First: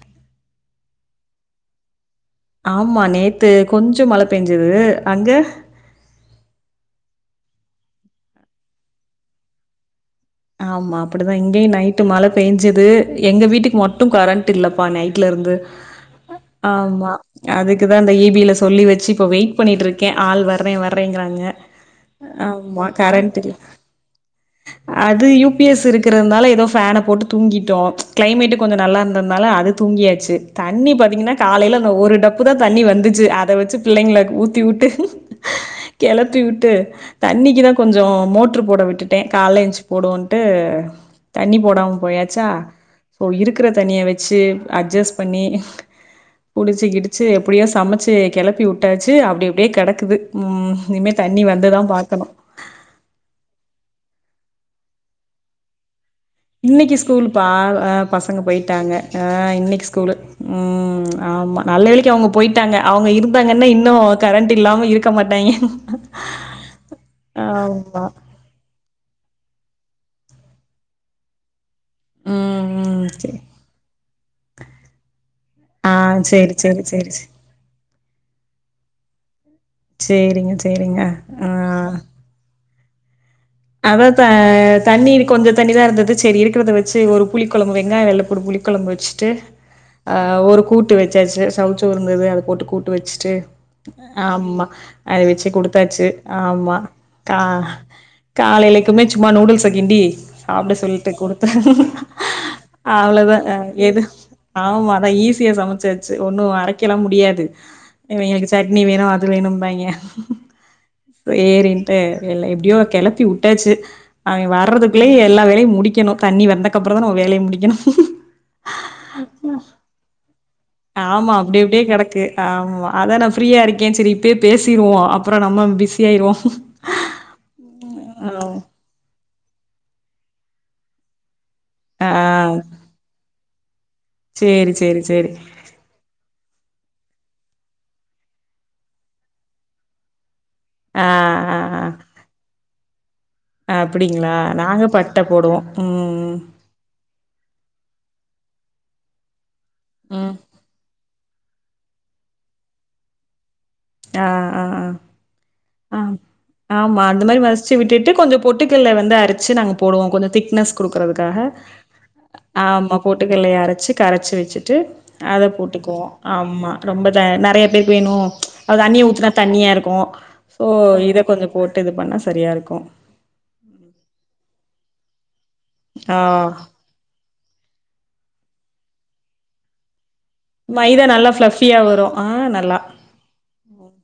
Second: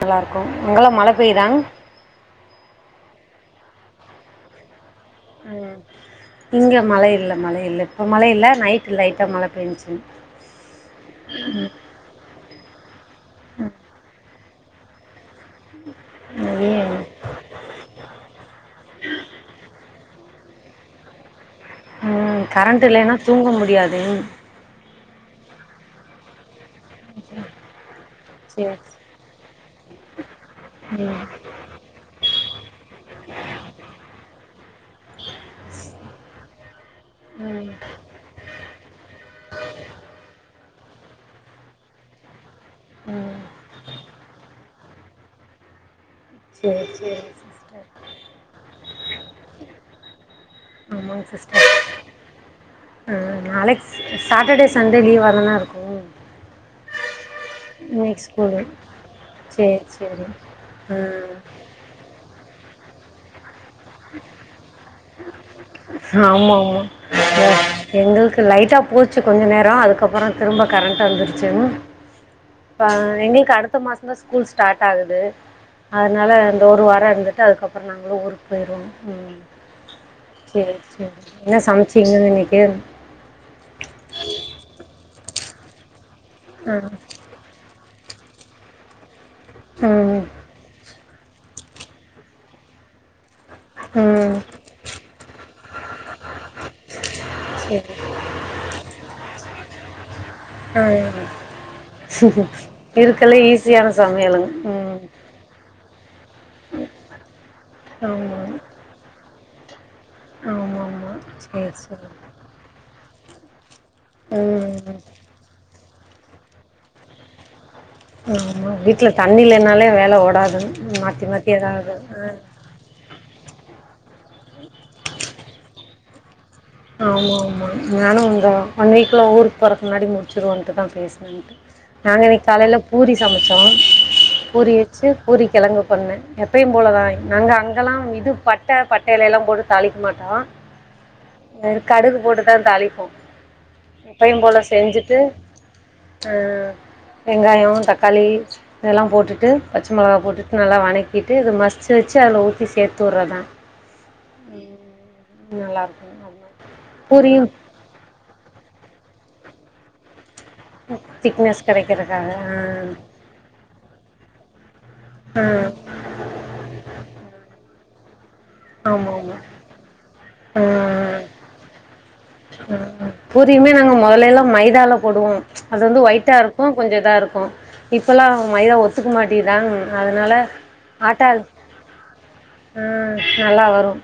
நல்லா இருக்கும் அங்கல்லாம் மழ பெயுதாங்க ஆமா நேத்து கொஞ்சம் மழ பெஞ்சுது உம் இங்க மழை இல்ல மழை இல் இப்ப மழ இல்ல நைட் லைட்டா மழ பெஞ்ச்சு ஆமா அப்படிதான் இங்கேயும் நைட்டு மழ பெய்ஞ்சுது எங்க வீட்டுக்கு மட்டும் கரண்ட் ல்ல ப்பா நைட் ல இருந்து இங்கயே ஆமா அதுக்குதான் அந்த இபில சொல்லி வச்சு இப்ப வெயிட் பண்ணிட்டு இருக்கேன் ஆள் வர மதியம் வர்றேங்கிறாங்க உம் ஆமா, கரண்ட் ஓகே. இல்லைன்னா தூங்க இல்ல. முடியாது அது யூ பிஎஸ் இருக்கிறதுனால ஏதோ ஃபேன போட்டு தூங்கிட்டோம் கிளைமேட்டு் சேர் கொஞ்சம் நல்லா இருந்ததுனால அது தூங்கியாச்சு தண்ணி ம் பாத்தீங்கன்னா காலைல அந்த ஒரு டப்பு தான் தண்ணி வந்துச்சு அத வச்சு பிள்ளைங்க ஊத்தி விட்டு கிளத்தி விட்டு ம் தண்ணிக்குதான் கொஞ்சம் மோட்ரு போட விட்டுட்டேன் காலைய எஞ்சி ட்டு தண்ணி போடாம போயாச்சா சோ ம் இருக்கிற தனிய வச்சு அட்ஜஸ்ட் பண் ணி சேரி புடிச்சு கிடிச்சு சேரிங்க எப்டியோ சிஸ்டர் சமச்சு கெளப்பி விட்டாச்சு அப்படி அப்படியே கெடக்குது உம் இனிமே ஆமாங்க தண்ணி சிஸ்டர் வந்துதான் பாக்கணும் ஆ நாளைக்கு சாட்டர்டே சண்டே லீவ்வா தானே இருக்கும் இனிக்கு ஸ்கூல்பா பசங்க ஸ்கூலு போயிட்டாங்க அ சேரி இனிக்கு ஸ்கூல் சேரி ஆ ம்ம் ஆமா நல்ல வேளைக்கு அவங்க போயிட் டாங்க அவங்க இருந்தாங்கன்னா இன் னோ கரண்ட் இல்லாம இருக் கமாட்டாயங்க ஆமா ஆமா எங்களுக்கு லைட்டா போச் ச்சு கொஞ்ச நேரம் அதுக்கப்புறம் திரும்ப கரண்ட் வந்துச்சு ம் அ ம் சரி எங்களுக்கு அடுத்த மாஸ் ஸ்கூல் ஸ்டார்ட் ஆகுது ஆ அன்னால சரி அந்த ஒரு சரி சரி வாரம் சரி இருந்துட்டு அதுக்கப்ப அப்புறம் நாங்களும் ஊருக்கு போயிவோம் சேரிங்க செரி சேரிங்க செரி என்ன ஆ சமைச்சிங்க இன்னிக்கு பனிதா இருந்தது செரி இருக்கத ஆ வச்சு ஒரு புளி கொலம்பு வெங்காய வெள்ளபுடு புளி கொலம்பு வச்சு ட்டு ம் ஒரு கூட்டு வச் சச்சு சொசோவ் உ இருந்தது அத போட்டு கூட்டு வச்சுட்டு ம் ஆமா அதவெச்சு குடு பாச்சு ஆமா சேரி கா காலைலக்குமே சும்மா‌‌ நூடுல்ஸ்‌கிண்டி‌ சாப்பட ஆ சொல்ட்டு குடுத்த இருக்கல அவ்ளோதா அ ஈஸியான எது சமையலுங்க ஆமா ம் நா ஈசியா சமச்சாச்சு ஒன்னும் அரைக்கலாம் முடியாது ஆமா இவீங்களுக்கு சட்னி வேணும் அது வேணும் பாயிங்க ஆமா ஆமா சேரி சேரி வெரிட்டுன் ல்ல எப்டியோ கிள கபி ஊட்டாச்சு அவங்க ம் வர்றதுக்குள்ளயே எல்லா வேலயும் முடிக்கணும் தண்ணி வந்தக்கப்புற தான் ஒரு வேலய முடிகனும் ஆமா வீட்ல தண்ணி இல்லனாலே வேல ஓடாதுங்க மாத்தி ஆமா மாத்தி அப்டிய அப்டியே ஏதாவது கிடக்கு ஆ ஆமா அதான் நான் ஃரீயா இருக்கேன் செரி இப்பயே பேசிருவோம் அப்புறம் நம்ம பிசீ எயிறோம் ஆமா ஆமா ந வந்தா ஒன் வீக்ல ஊருக்கு பொறக்கு முன்னாடி முடிச்சுடுவன்ட்டுதா பேசலான்ட்டு ஆ நாங்க இன்னைக்கு காலையில பூரி சமச்சோம் சேரி பூரி சேரி வச்சு சேரி பூரி கிலங்கு பண்ணேன் எப்யும் போலதான் நாங்க அங் இதெல்லாம் இது பட்ட பட்டயிலைல எல்லாம் போட்டு தாளிக்க மாட்டான் ஆ ஆ கடுகு போட்டு தான் தாளிப்போம் ஆ அப்டிங்களா எப்பையும் போல் நாங்க செஞ்சுட்டு பட்ட போடுவோ ம் வெங்காயம் தக் காளி இதெல்லாம் போட்டுட்டு பச்சை மிளகா ம் போட்டு நல்லா வனக் விட்டு இதை மசிச்சு வச்சு அதுல ஊத்தி சேர்த்து விடுறதான் ஆஹ் ஆஹ் ஆஹ் நல்லா இருக்கும் ஆமா அந்த மாரி மசிச்சு விட்டுட்டு கொஞ்சம் பொட்டு கடலை வந்து அரைச்சு நாங்க போடுவோம் கொஞம் திக் னஸ் கொடுக்கறதுக்காக திக்னஸ் கிடைக்கிறதுக்காக ஆமா பொட்டுக்கடலைய அரைச்சு கரைச்சு வச்சிட்டு ஆ ஆ அத போட்டுக்குவோம் ஆமா ரொம்ப நறைய வே வேணும் அது தண்ணியை ஆமாம் ஊத்துனா ஆமாம் தண்ணியா இருக்கும் ஸோ இதை கொஞ்சம் போட்டு இது பண்ணேன் புரியுமே நாங்க முதல்ல எல்லாம் மைதால போடுவோம் அது வந்து ஆ ஒயிட்டா இருக்கும் கொஞ்சம் இதா இருக்கும் இப்பல்லாம் மைதா ஒத்துக்க மாட்டிதான் அத னால மைதா நல்லா ஆட்டால் ஃப்ளஃபியா வரு ஆ நல்லா உம் நல்லா வரும்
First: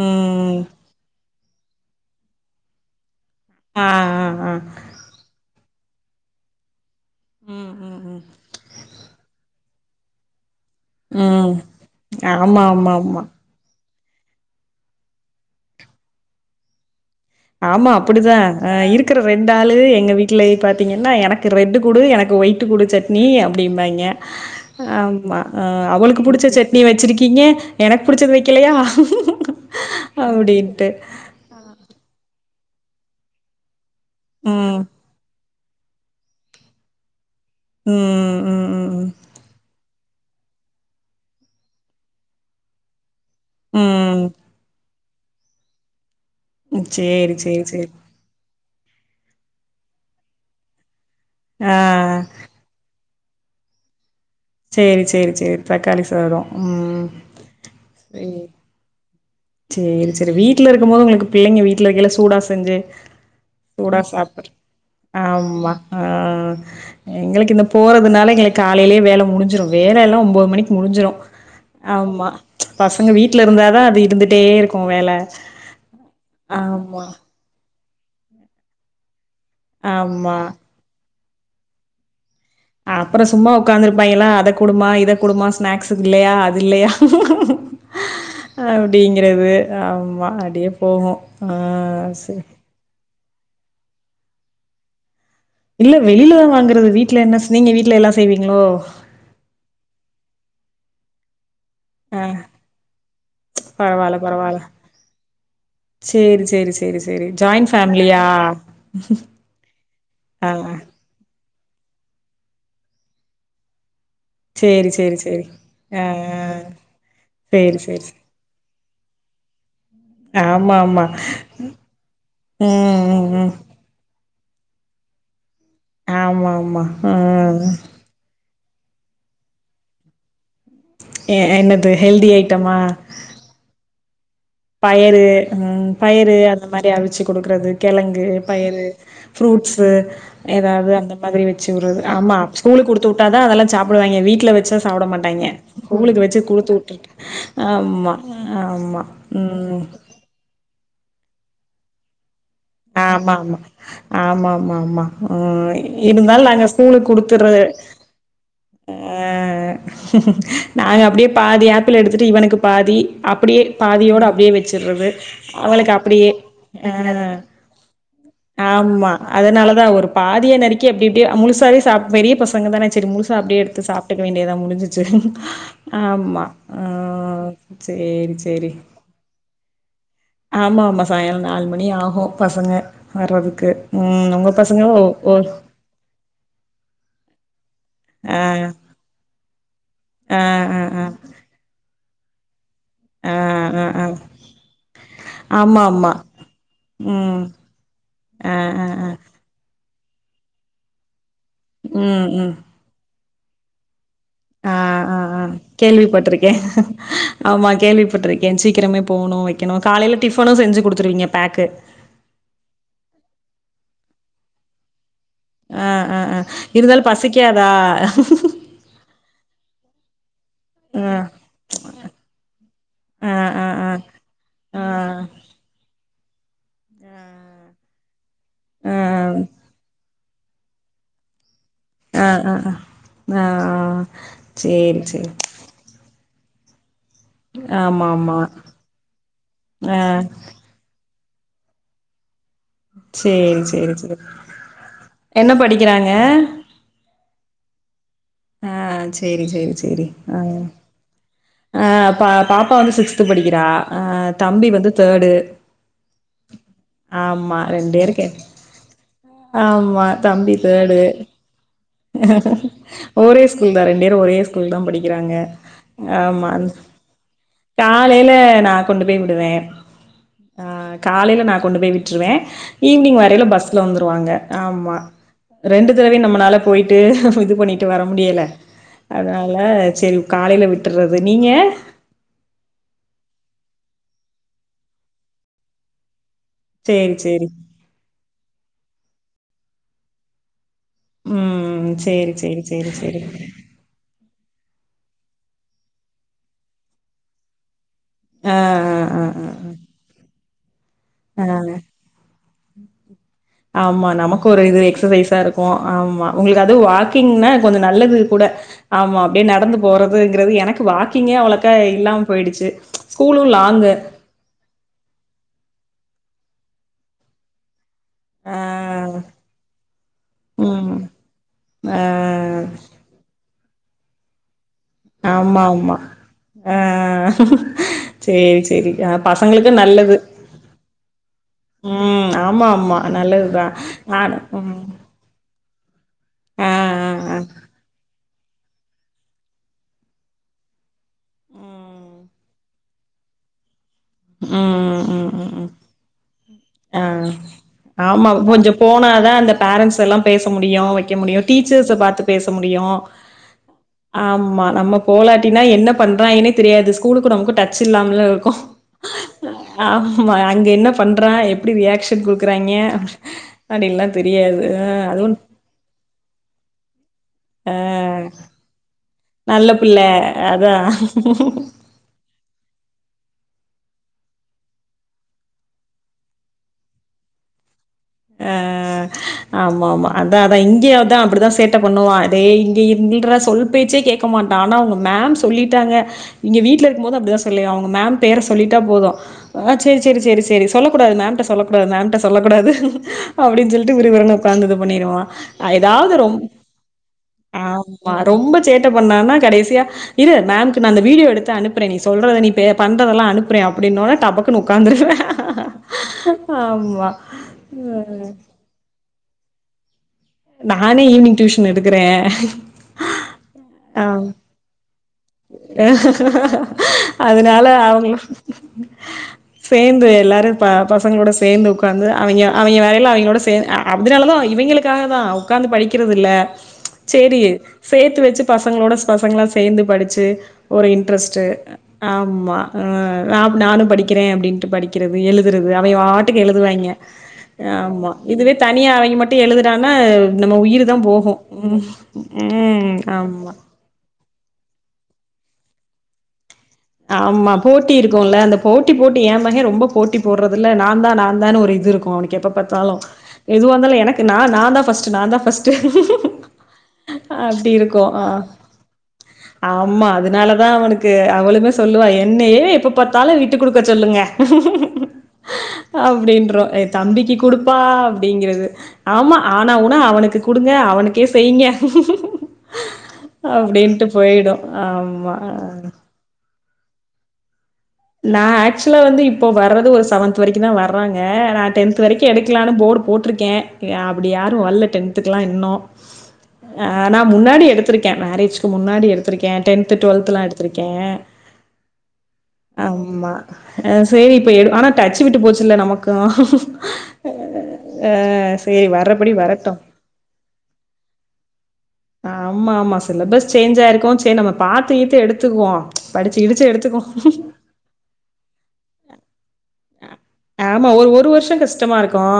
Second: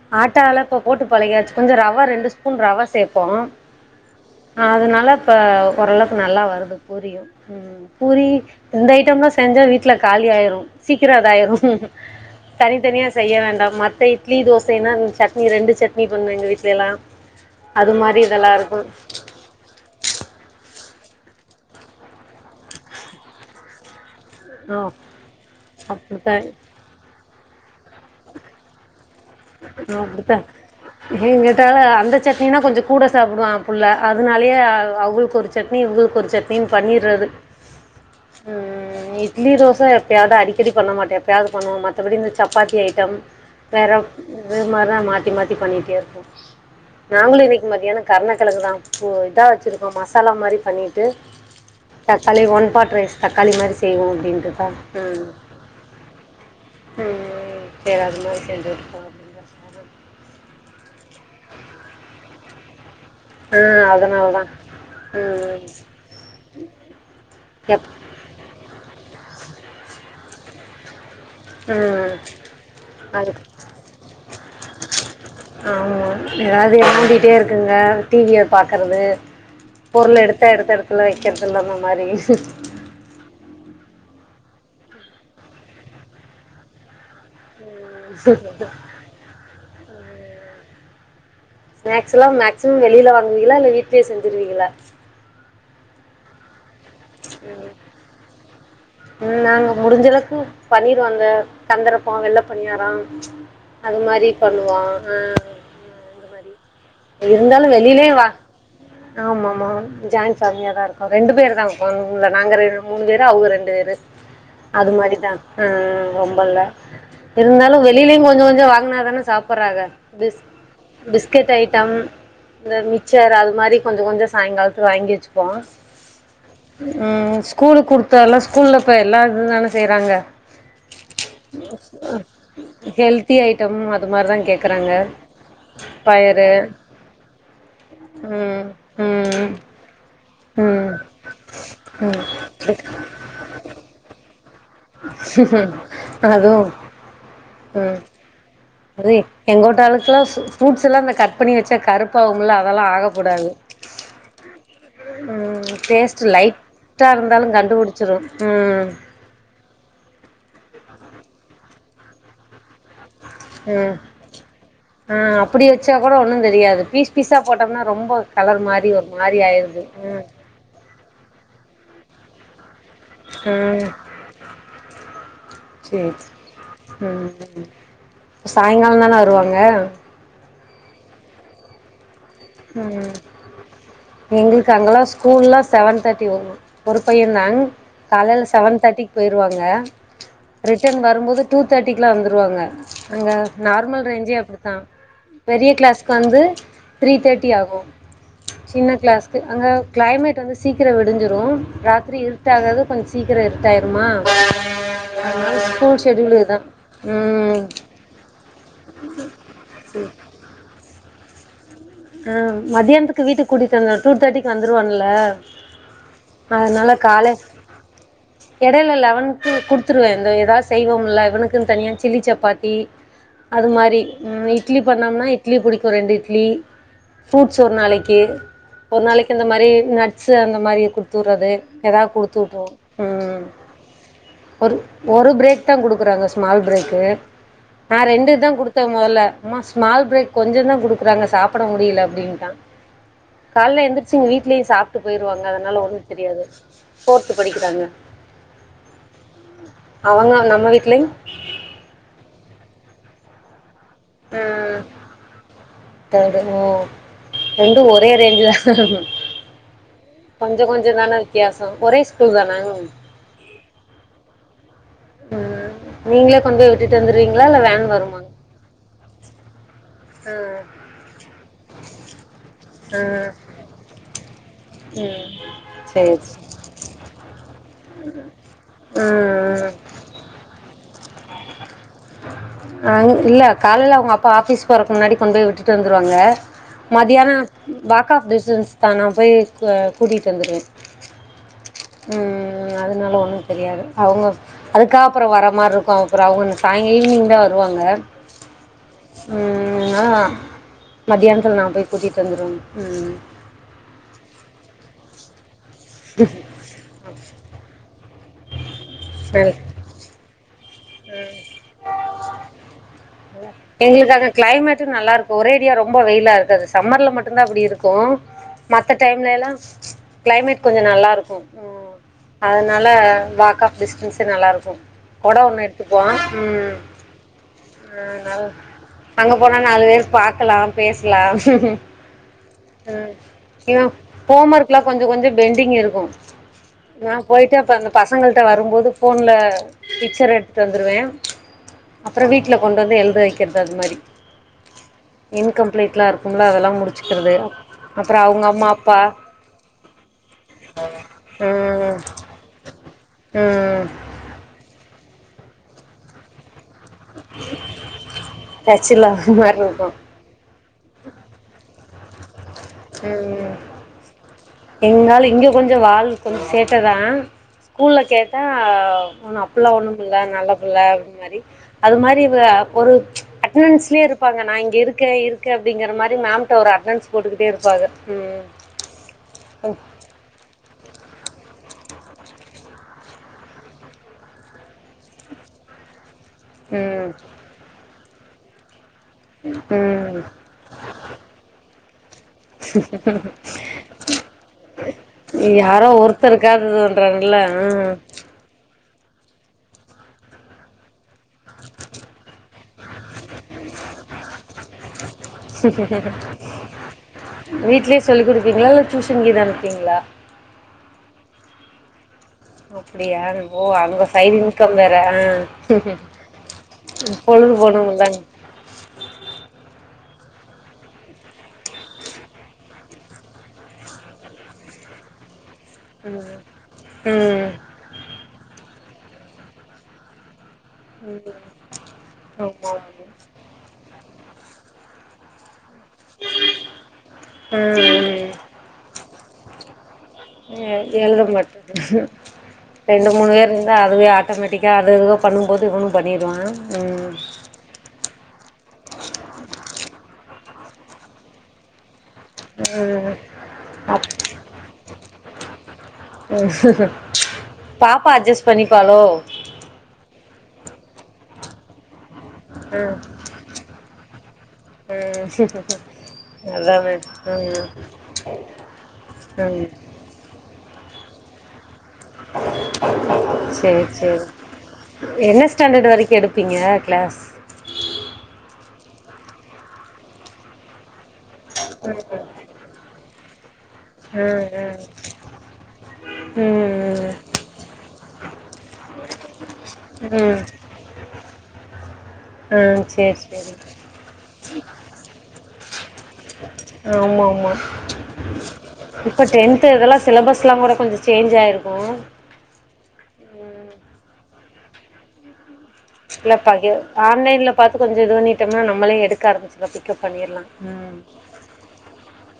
ம் ஆட்டால இப்ப போட்டு பழகியாச்சு கொஞ்சம் ரவா ரெண்டு ஸ்பூன் ராவா சேப் போம் ஆ ஆ ஆ அதனால இப்ப ஒரளவுக்கு நல்லா வருது பூரியும் ம் உம் ம் ம் பூரி இந்த ஐட்டம்லாம் செஞ்சா வீட்ல காலி ஆயிரும் சீக்கிரம் ம் இதாயிரும் ஆமா ஆமா தனித்தனியா ஆமா செய்ய வேண்டாம் ம இட்லி தோசைன்னா சட்னி ரெண்டு சட்னிபண்ணுவேன் எங்க வீட்ல எல்லாம் ஆமா அப்படிதான் அஹ் இருக்கிற ரெண்டு ஆளு எங்க வீட்டு்லயே பார்த் தீங்கன்னா எனக்கு ரெட்டு குடு எனக்கு ஒயிட் குடு சட்னி அப்படிம்பாங்க ஆ ஆமா அவுளுக்கு அப்படித்தான் புடிச்ச சட்னி வச்சிருக்கீங்க எனக்கு புடிச்சது வைக்கலையா அப்படித்தான் அப்டின்ட்டு என்கிட்ட அந்த சட் ஏன்னா கொஞ்ச கூட சாப்டுவா புள்ள அதனாலயே ம் அவுளு கொறிச்சி சட்னி உங்களுக்கு ஒரு சட்னியு பண்ணிற்றது ம் ம் ம் உம் இட்லி தோச எப்பயாவது அடிக்கடி பண்ண மாட்டே எப்பயாவது பண்ணுவோம் மத்தபடி இந்த சப்பாத்தி ஐட்டம் உம் அது மாரிதா மாத்தி மாத்தி பண்ணிகிட்டே இருப்போ ம் சேரி நாங்களு சேரி இன்னிக்கு சேரி மாத்தியான கர்ணக்கெலங்கு தா ஓ இதா வெச்சிருக்கோ மசாலா மாரி பண்ணி ட்டு ஆ தக்காளி ஒன் பாட் ரைஸ் தக்காளி மாரி செய்வோ அப்டின் செரி செரி செரி தக்காளி சாதம் உம் ம் சரி அது செரி மாதிரி செஞ்சுருக்கோம் அப்படின்ற சாதம். செரி செரி வீ ட்டுல இருக்கும் போது உங்களுக்கு பிள்ளைங்க வீட்ல இருக்கையல்ல சூடா செஞ்சி ஆ சூடா அதனால தான் சாப்பட்ற ம் ஆமா ஆ எங்களுக்கு இந்த எப் போறதுனால எங்களுக்கு காலையிலயே வேல முடிஞ்சிரு வேல எல்லா ஒம்போது மணிக்கு முடிஞ்சிடு ம் ஆமா பசங்க வீட்ல அதுக்கு இருந்தாதா அது இருந்துட் ஆமா ஏதாவது ஆமா வெளாண்ட்டிட்டே இருக்கற்து இவங்க டிவிய பாக்கறது பொருள் ஆமா எடுத்த எடுத்த எடத்துல வைக் வெக்கிறதில்ல அந்த மாரி அப்புற சும்மா உக்காந்துருப்பாயங்கலா அத குடுமா இத குடுமா ஸ்நாக்ஸக்கு இல்லையா அது இல்லையா அப்டிங்கிறது ஆமா வாடியே போவு ஸ்நாக்ஸ்ல்லா மேக்சிமம் வெளியில வாங் குவீங்களா இல்ல வீட்லே செஞ்சிருவீங்களா இல்ல வெளியிலதா வாங்குறது வீ ட்ல என்ன நீங்க வீட்டுல எல்லா செய்வீங்களோ பண்ணிடுவோ அந்த தந்தறப்போ ஆ வெள்ள பணியார உம்ச்ச் அது பரவால்ல மாரி பரவால்ல. பண்ணுவோ ஆ சேரி சேரி சேரி சேரி இருந்தாலு ஜாயிண்ட் வெளியிலே ஃபேமிலியா? வா ஆமா ஆமா ஜாயிண் ஆ ஃபேமிலியாதா இருக்கு ரெண்டு பேர் தா ஒரு [unintelligible] நாங்க ரெண்டு மூணு பேரு அவுங்க ரெண்டு பேரு அது சேரி சேரி மாரிதா சேரி. ஆ ரொம்ப இல்ல இருந்தாலு சேரி சேரி சே வெளிலயு கொஞ்ச கொஞ்ச வாங்குனாதானே சாப்பிட்றாங்க பி ஆமா ஆமா. பிஸ்கெட் ஐட்டம் இந்த ம் மிக்சர் ம் அது ம். மாரி கொஞ்சம் கொஞ்சம் சாயங்காலத்துக்கு வாங்கி வச்சுப்போம் ஆமா ஆமா. ஆ உம் ஸ்கூல் குடுத்தத்து எல்லாம் ஸ்கூல்ல இப்ப எல்லாம் இது தானே செய்யறாங்க எ என்னது ஹெல்தி ஐட்டமா? ஹெல்த்தி ஐட்டம் ம இதுமாரி தான் பயறு உம் பயறு அந்த மாதிரி அவிச்சு குடுக்கறது கெழங்கு ம் பயிறு ம் ஃப்ரூட்ஸு ம் எதாவது அந்த மாதிரி வச்சு விடுறது ஆமா ஸ்கூலு கொடுத்து விட்டாதான் அதெல்லாம் சாப்பிடுவாங்க வீ வீட்ல வ ச்சு சாப்பிட மாட்டாங்க ம் ஸ்கூல்லுக்கு வச்சு அதுவு கொடுத்து விட்டுட்டு ஆமா ஆமா எங்கோட்ட ம் அளுக்குலாம் ஃப்ரூட்ஸ் எல்லாம் இந்த கட்பன்னி வச்சா கருப்பாவும் ஆமா ஆமா ஆமா ஆமா ஆமா ம் அஹ் டேஸ்ட் இருந்தாலும் நாங்க லைட்டா ஸ்கூலுக்கு இருந்தாலு குடுத்துறது கண்டுபுடிச்சிரு ம் ஆஹ் நாங்க அப்படியே பாதி ஆப்பிள் எடுத்துட்டு இவனுக்கு பாதி அப்படியே ம் பாதியோடு அப்படியே வச்சுடுறது ஆ அப்டி அவுங்களுக்கு வச்சா கூட அப்படியே ஒன்னு தெரியாது பீஸ் ஆஹ் பீஸா போட்டோம்னா ரொம்ப கலர் மாரி ஒரு ஆமா மாரி ஆயிருது அதனாலதான் ஒரு ம் பாதியை நறுக்கி அப்படி அப்படியே முழுசாவே சா ப் பெரிய பசங்க தானே சரி முழுசா அப்படியே எடுத்து ம் சாப்பிட்டுக்க வேண்டியதான் முடிஞ்சிச்சு சேரி ஆமா ம் ஆஹ் சேரி சேரி சாயங்கால தான வருவாங்க ஆமா ஆமா சாயங்காலம் நாலு மணி ஆகும் பசங்க உம் வர்றதுக்கு. ம் உங்க எங்களுக்கு பசங்க ஒ அங்கெல்லாம் ஒ ஸ்கூல்லல்லாம் செவன் தேர்ட்டி வரும் ம் ஒரு பையன் தான் ஆ காலையில செவன் தேர்ட்டிக்கு போய்டுவாங்க ஆ ஆ ரிட்டர்ன் ஆ வரும்போது டூ தேர்ட்டிக்கு குலாம் வந்துருவாங்க அங்க ஆ ஆ ஆ. நார்மல் ரேஞ்சே அப்படித்தான் பெரிய ஆமா, கிளாஸ்க்கு ஆமா. வந்து த்ரீ ம். தேர்ட்டி ஆகும் ஆ ஆ சின்ன ஆ. கிளாஸ்க்கு அங்க கிளைமேட் வந்து சீக்கிரம் விடிஞ்சு ரும் ராத்திரி ம், இருட்ட ஆகாது கொஞ்ச சீக்கிரம் இருட்டாயிருமா ஆஹ் ஆஹ்ஹ் அதனால ஸ்கூல் ஷெடியூல் கேள்விப்பட்டிருக்கே இதா ம் ஆமா கேள்விப்பட்டிருக்கே சீக்கிரம போகணு வைக்கனு காலையில டிபனும் செஞ்சு கொடுத்துருவீங்க பேக்கு ஆஹ் மதியானத்துக்கு வீட்டுக்கு கூட்டிட்டுந்தேன் டூ தேர்ட்டிக்கு வந்துருவான்னுல ஆஹ் ஆஹ் ஆஹ் இருந்தாலும் பசிக்காதா ஒரு இழய எடுத் ஆ செய்வொம்ல இவனுக்குன் தனியா சில்லி சப்பாத்தி ஆ ஆ அது ஆ மாதிரி இட்லி ஆ ஆ பண்ணம்னா இட்லி பிடிக்கும் ரெண்டு இட் இட்லி ஃப்ரூட்ஸ் ஒரு நாளைக்கு ஒரு நாளைக்கு இந்த மாதிரி ஸ்புருட்ஸ் அந்த மாதிரி கொடுத்துட்றது எதாவது ஆ ஆ குடுத்து குடுத்துவிட்ருவேன் ஆ ஆ உம் ஒரு சேரி ஒரு சேரி பிரேக் தான் குடுக்குறாங்க ஸ் ஸ்மால் ப்ரேக்கு ஆமா நான் ரெண்டு ஆமா தான் கொடுத்தேன் முதல்லமா ஆ ஸ்மால் பிரேக் கொஞ்சா தான் குடு குதாங்க சாப் சாப்பட முடியலை அப்படின்ட்டா சேரி கால்ல சேரி சேரி எந்திரிச்சுங்க வீட்டுலேயே சாப்ட்டு போயிருவாங்க என்ன அதனால ஒண்ணு படிக்கிறாங்க தெரியாது போ படிக்கிறாங்க ஆஹ் செரி செரி செரி அவங்க நம்ம வீட்லயும் ஆஹ் பா பாப்பா வந்து சிக்ஸ்த்து படிக்கிறா அஹ் ஆ தம்பி வந்து தேர்டு ஓ ஆமா ரெண்டும் ஒரே ரேஞ்சு தான் ஆ பா தம்பி தேடு ஒரே ஸ்கூல் தான ஒரேஸ்கூல் தா ரெண்டேரும் ஒரே ஸ் தான் படிக்கிறாங்க ம் நீங்களே ஆமா கொண்டு போய் விட்டுட்டு வந்துருவீங்களா இல்ல வேன் வருமா காலையில நா கொண்டு போய் விடுவேன் ஆ ஆஹ் காலையில நான் கொண்டு போய் விட்ருவேன் ஆ ஈவினிங் வரையில பஸ்ல வந்துருவாங்க ஆமா ம் ரெண்டு சேரி பெரையும் சேரி நம்மளால விட்டுட்டு இது பண்ணிட்டு வர முடியல அதனால செரி காலையில விட் விட்ரது அஹ இல்ல காலேலா அப்பா ஆபீஸ் போரத்துக்கு முன்னாடி கொண்டு போய் விட்டு வந்துருவாங்க சேரி மதியியான சேரி வாக்க ஆப் டிஸ்னன் தான் நா போய் அ கூட்டிகிட்டு வந்துடுவேன் உம் உம் அதனால ஒண்ணும் தெரியாது அவங்க அதுக்க அப்புறம் வர மாரி இருக்கும் அப்புறம் அவங்க சாயங்க ஈவினிங் தான் வருவாங்க ஆஹ் ஆஹ் ஆஹ் ஆஹ்ஹ் மதியியானத்தில நா போய் கூட்டிகிட்டு வந்துவேன் உம் ஆமா நமக்கு ஒரு இது எக்சச இருக் ப்ப ஆமா உங்களுக்கு அது வாக்கிங்னா கொஞ்சம் நல்லது கூட ஆமா அப்படியே சரி நடந்து போறது கிறது எனக்கு க் வாக்கிங்கே அவ்ளக்கா இல்லாம போயிடுச்சு ஸ்கூலும் லாங்கு. எங்களுக்காக கிளைமேட்ட நல்லா இருக்கும் ஒரேடியா ரொம் ம்ப வெயிலா இருக்குது சம்ர்ல மட்டும்தான் அப்படி இருக் ஆ மொத்த டைம் இல்ல எல்லாம் டைம்ல எல்லாம் கிளைமேட் கொஞ்சம் ம். நல்லா உம் இருக்கும் ஆ அதனால வாக்க டிஸ்டன்ஸே நல்லாயிருக்கும் குடம் ஆமா ஒன்று ஆமா ஆஹ் ஆஹ் அங்க போனா நாலு பேர் நல்லது. பாக்கலாம் பேசலாம் ம். ஆமா, ஆமா. அஹ் நல்லதுதான். இவ நானு ஹோம் ஒர்க் ம். எல்லாம் கொஞ்ச கொஞ்ச பெண் அப்படிங்க இருக்கு ஆ, நா ஆ, ஆ. போயிட்டேப்பந் பச பசங்கள்ட வரும்போது போன்ல பிக்சர் எடுத்து வந்துடுவேன் ம். அப்புறம் வீட் ட்டில கொண்டு வந்து எழுது வைக்கிறது அது மாரி உம் உம் உம் இன்கம்ப்ளீட்லா இருக்கும்ல அதெல்லா ஆஹ் முடிச்சுக்கிறது அப்புற ஆமா அவங்க அம்மா கொஞ்சம் அப்பா போனாதான் அந்த பேரண்டட்ஸ் எல்லாம் பேச முடியும் வைக்க முடியும் டீச்சர்ஸ ம் பார்த்து பேச முடியும் ம் ஆமா நம்ம போலாட்டினா என்ன பண்றாய எனே தெரியாது கூடுக்குறவக்கு டச் இல்லாமல இருக்கு லா மாரி இருக்கு ஆமா அங்க என்ன பண்றன் எப்படி ரியாக்ஷன் கொடுக் உம் தெரியாது ஆ அதுவு எங்களால இங்க கொஞ்சம் வாழ் கொஞ்ச சேட்டதான் ஆ ஸ்கூல்ல கேட்டா அப்பல்லாம் ஒண்ணும் பிள்ள நல்ல அதா பிள்ள அப்படனு மாரி அது மாரி அ ஒரு அட்டன்ஸ்ல இருப்பாங்க நா இங்க இருக்க இருக்க அப்படிங்கிற மாரி மேம்ட ஒரு அட்டான்ஸ் போட்டுக்கட்டு இருபங்க ஆஹ் ஆமா ஆமா அதா அதா இங்க தான் அப்படிதான் சேட்ட பண்ணுவா அதே இங்க இருறா சொல் பேச்சே கேட்க மாட்டான் ஆனா அவங்க மேம் சொல்லிட்டாங்க இங்க வீட்ல இருக்கும் ம் போது அப்படிதா சொல்லி ஆகனும் அவங்கமேம் பேர சொல்லிட் டா போதும் ஆஹ் செரி ம் செரி செரி செரி சொல்லக் கூடாது மேம்ட்ட சொல்லக் கூடாது மேம் ட்ட சொல்லக் கூடாது அப்டின்னு சொல்லிட்டு விரு விரு உட்காந்து இது பண்ணிருவான் யாரோ ஏதாவது ரொ ஒருத்தருக்காவது இதுன்றாங்கல்ல ம் ஆமா ரொம்ப சேட்ட பண்ணான்னா கடைசியா இரு மேம்க்கு நான் வீடியோ எடுத்து அனுப்புறேன் நீ சொல்றத நீ பண்றதெல்லாம் அனுப்புறன் அப்படின்னவொடனே டபக்கு உட்காந்துருவே ஆமா அ வீ்ட்லியே சொல்லி கொடுப்பீங்களா இல்ல டியூஷன்க்கு தான அப்டிங்களா நானே ஈவினிங் டியூஷன் எடுக்கிறேன் அப்படியா ஓ அங்க ஆஹ் சைடு இன்கம் வேற ஆ பொழுது அதனால போணும்ல அவங்களு சேர்ந்து எல்லாரும் பசங்களோட சேர்ந்து உட்கார்ந்து அவி ங்க அவிங்க வேலையில அவிங்களோட சேர் அதனாலதான இவிங்களுக்காக ன அவ் உகாந்து படிக்கிறது இல்ல ம் செரி ம் சேர்த்து வச்சு பசங் பசங்களோட பசங்களா சேர்ந்து படிச்சு ஒரு ம் இன்ட்ரெஸ்ட் ஆமா நானும் படி படிக்கிறன் அப்டின்ட்டு படிக்கிறது எழுதுறது அவங்கி வாட்டுக்கு எழுதுவாய்ங்க ஆமா ம் இதுவே தனியா அவங்கி மட்டும் எழுதுரான் ஆனா நம்ம உயிர் தான் எழுத போகும் மாட்டேது உம் ஆமா ஆட்டோமேட்டிக்காக அதுக பண்ணும்போது இவனும் பண்ணடுவான் ஆமா போட்டி இருக்கும்ல அந்த போட்டி போட்டு ஏ மக ரொம்ப போட்டி போடுறது நான் தான் நான் தான் ஒரு இது இருக்கும் எப்ப பாத்தாலும் எதுவாந்தாலு எனக்கு நா தான் ஃபஸ்ட் நா தான் ஃபஸ்ட் ம் அப்படி பாப்பா இருக்கும் அட்ஜஸ்ட் பண்ணிப்பாளோ ஆமா அதனாலதான் அவனுக்கு அவலும் சொல்லுவா என்னைய எப்ப ம் பார்த்தாலும் விட்டு கொடுக்க சொல்லுங்க ம் அப்படின்ற அதானே தம்பிக்கு ம் குடுப்பா அப்படிங்கிறது ஆமா ம் ஆனா ஊனா அவனுக்கு குடுங்க அவனுக்க இத செய்ங்க செரி அப்டின்ட்டு செரி போயிடும். ஆமா. என்ன ஆ. ஸ்டாண்டர்ட் வரைக்கும் எடுப்பீங்க க்ளாஸ் நான் ஆசுவலா வந்து இப்போ வர்றது ஒரு செவன்த் வரைக்கும் தான் வறாங்க நான் டென்த் வரைக்கும் எடுக்கலாம்னு போர்டு போட்டு போட்டுருக்கே அப்படி யாரும் ம் வரல டென்த்துக்கு எல்லாம் இன்னும் ம் ம் ஆஹ் நான் முன்னாடி எடுத்திருக்கேன் மேரேஜ்க்கு முன்னாடி எடுத்திருக்கேன் டென்து ம் ம் ம் டுவெல்த்லாம் எடுத்திருக்கேன் ம் சேரி ஆமா சேரி சேரி இப்ப ஆனா டச்சு விட்டு போச்சு நமக்கும் ஆமா ஆமா அ சரி இப்ப வர்றபடி டென்த் வரட்டும். இதெல்லாம் சிலபஸ் எல்லாம் கூட கொஞ்சம் சேஞ்ச் ஆயிருக்கும் ஆமா ஆமா சிலபஸ் சேஞ்ச் ஆயிருக்கும் சே நம்ம பாத்துக்கித்து எடுத்து இல்ல பா ஆன்லைன்ல பாத்து கொஞ்சம் இது பண்ணிட்டோம்னா நம்மளே எடுக்கா ஆரம்பிச்சுடா பிக்கப் பண்ணிடலா ஆமா ம் ஒரு ஒரு வருஷம் கஷ்டமா இருக்கும்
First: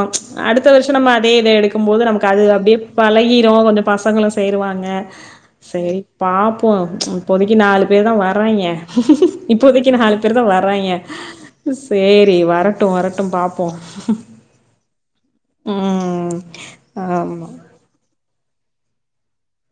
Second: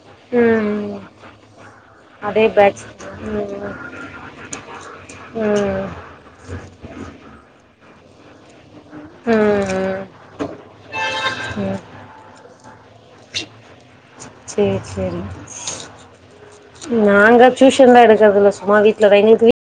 அடுத்த வருஷம் ம் நம்ம அதே இத எடுக்கும் போது நமக்கு அது அதே அப்படியே பேட்ச் பழகிரும் ம் கொஞ்சம் பசங்களும் சேருவாங்க ம் சரி பாப்போம் இப்போதைக்கு நாலு பேர் தான் வர வர்றாய்ங்க இப்போதைக்கு ம் நாலு பேர் தான் வர்றாய்ங்க ம் சரி வர வரட்டும் பாப்போம் சேரி சேரி உம் ஆமா எடுக்கறதுல்ல சும்மா வீட்டுல எங்களுக்கு வீட்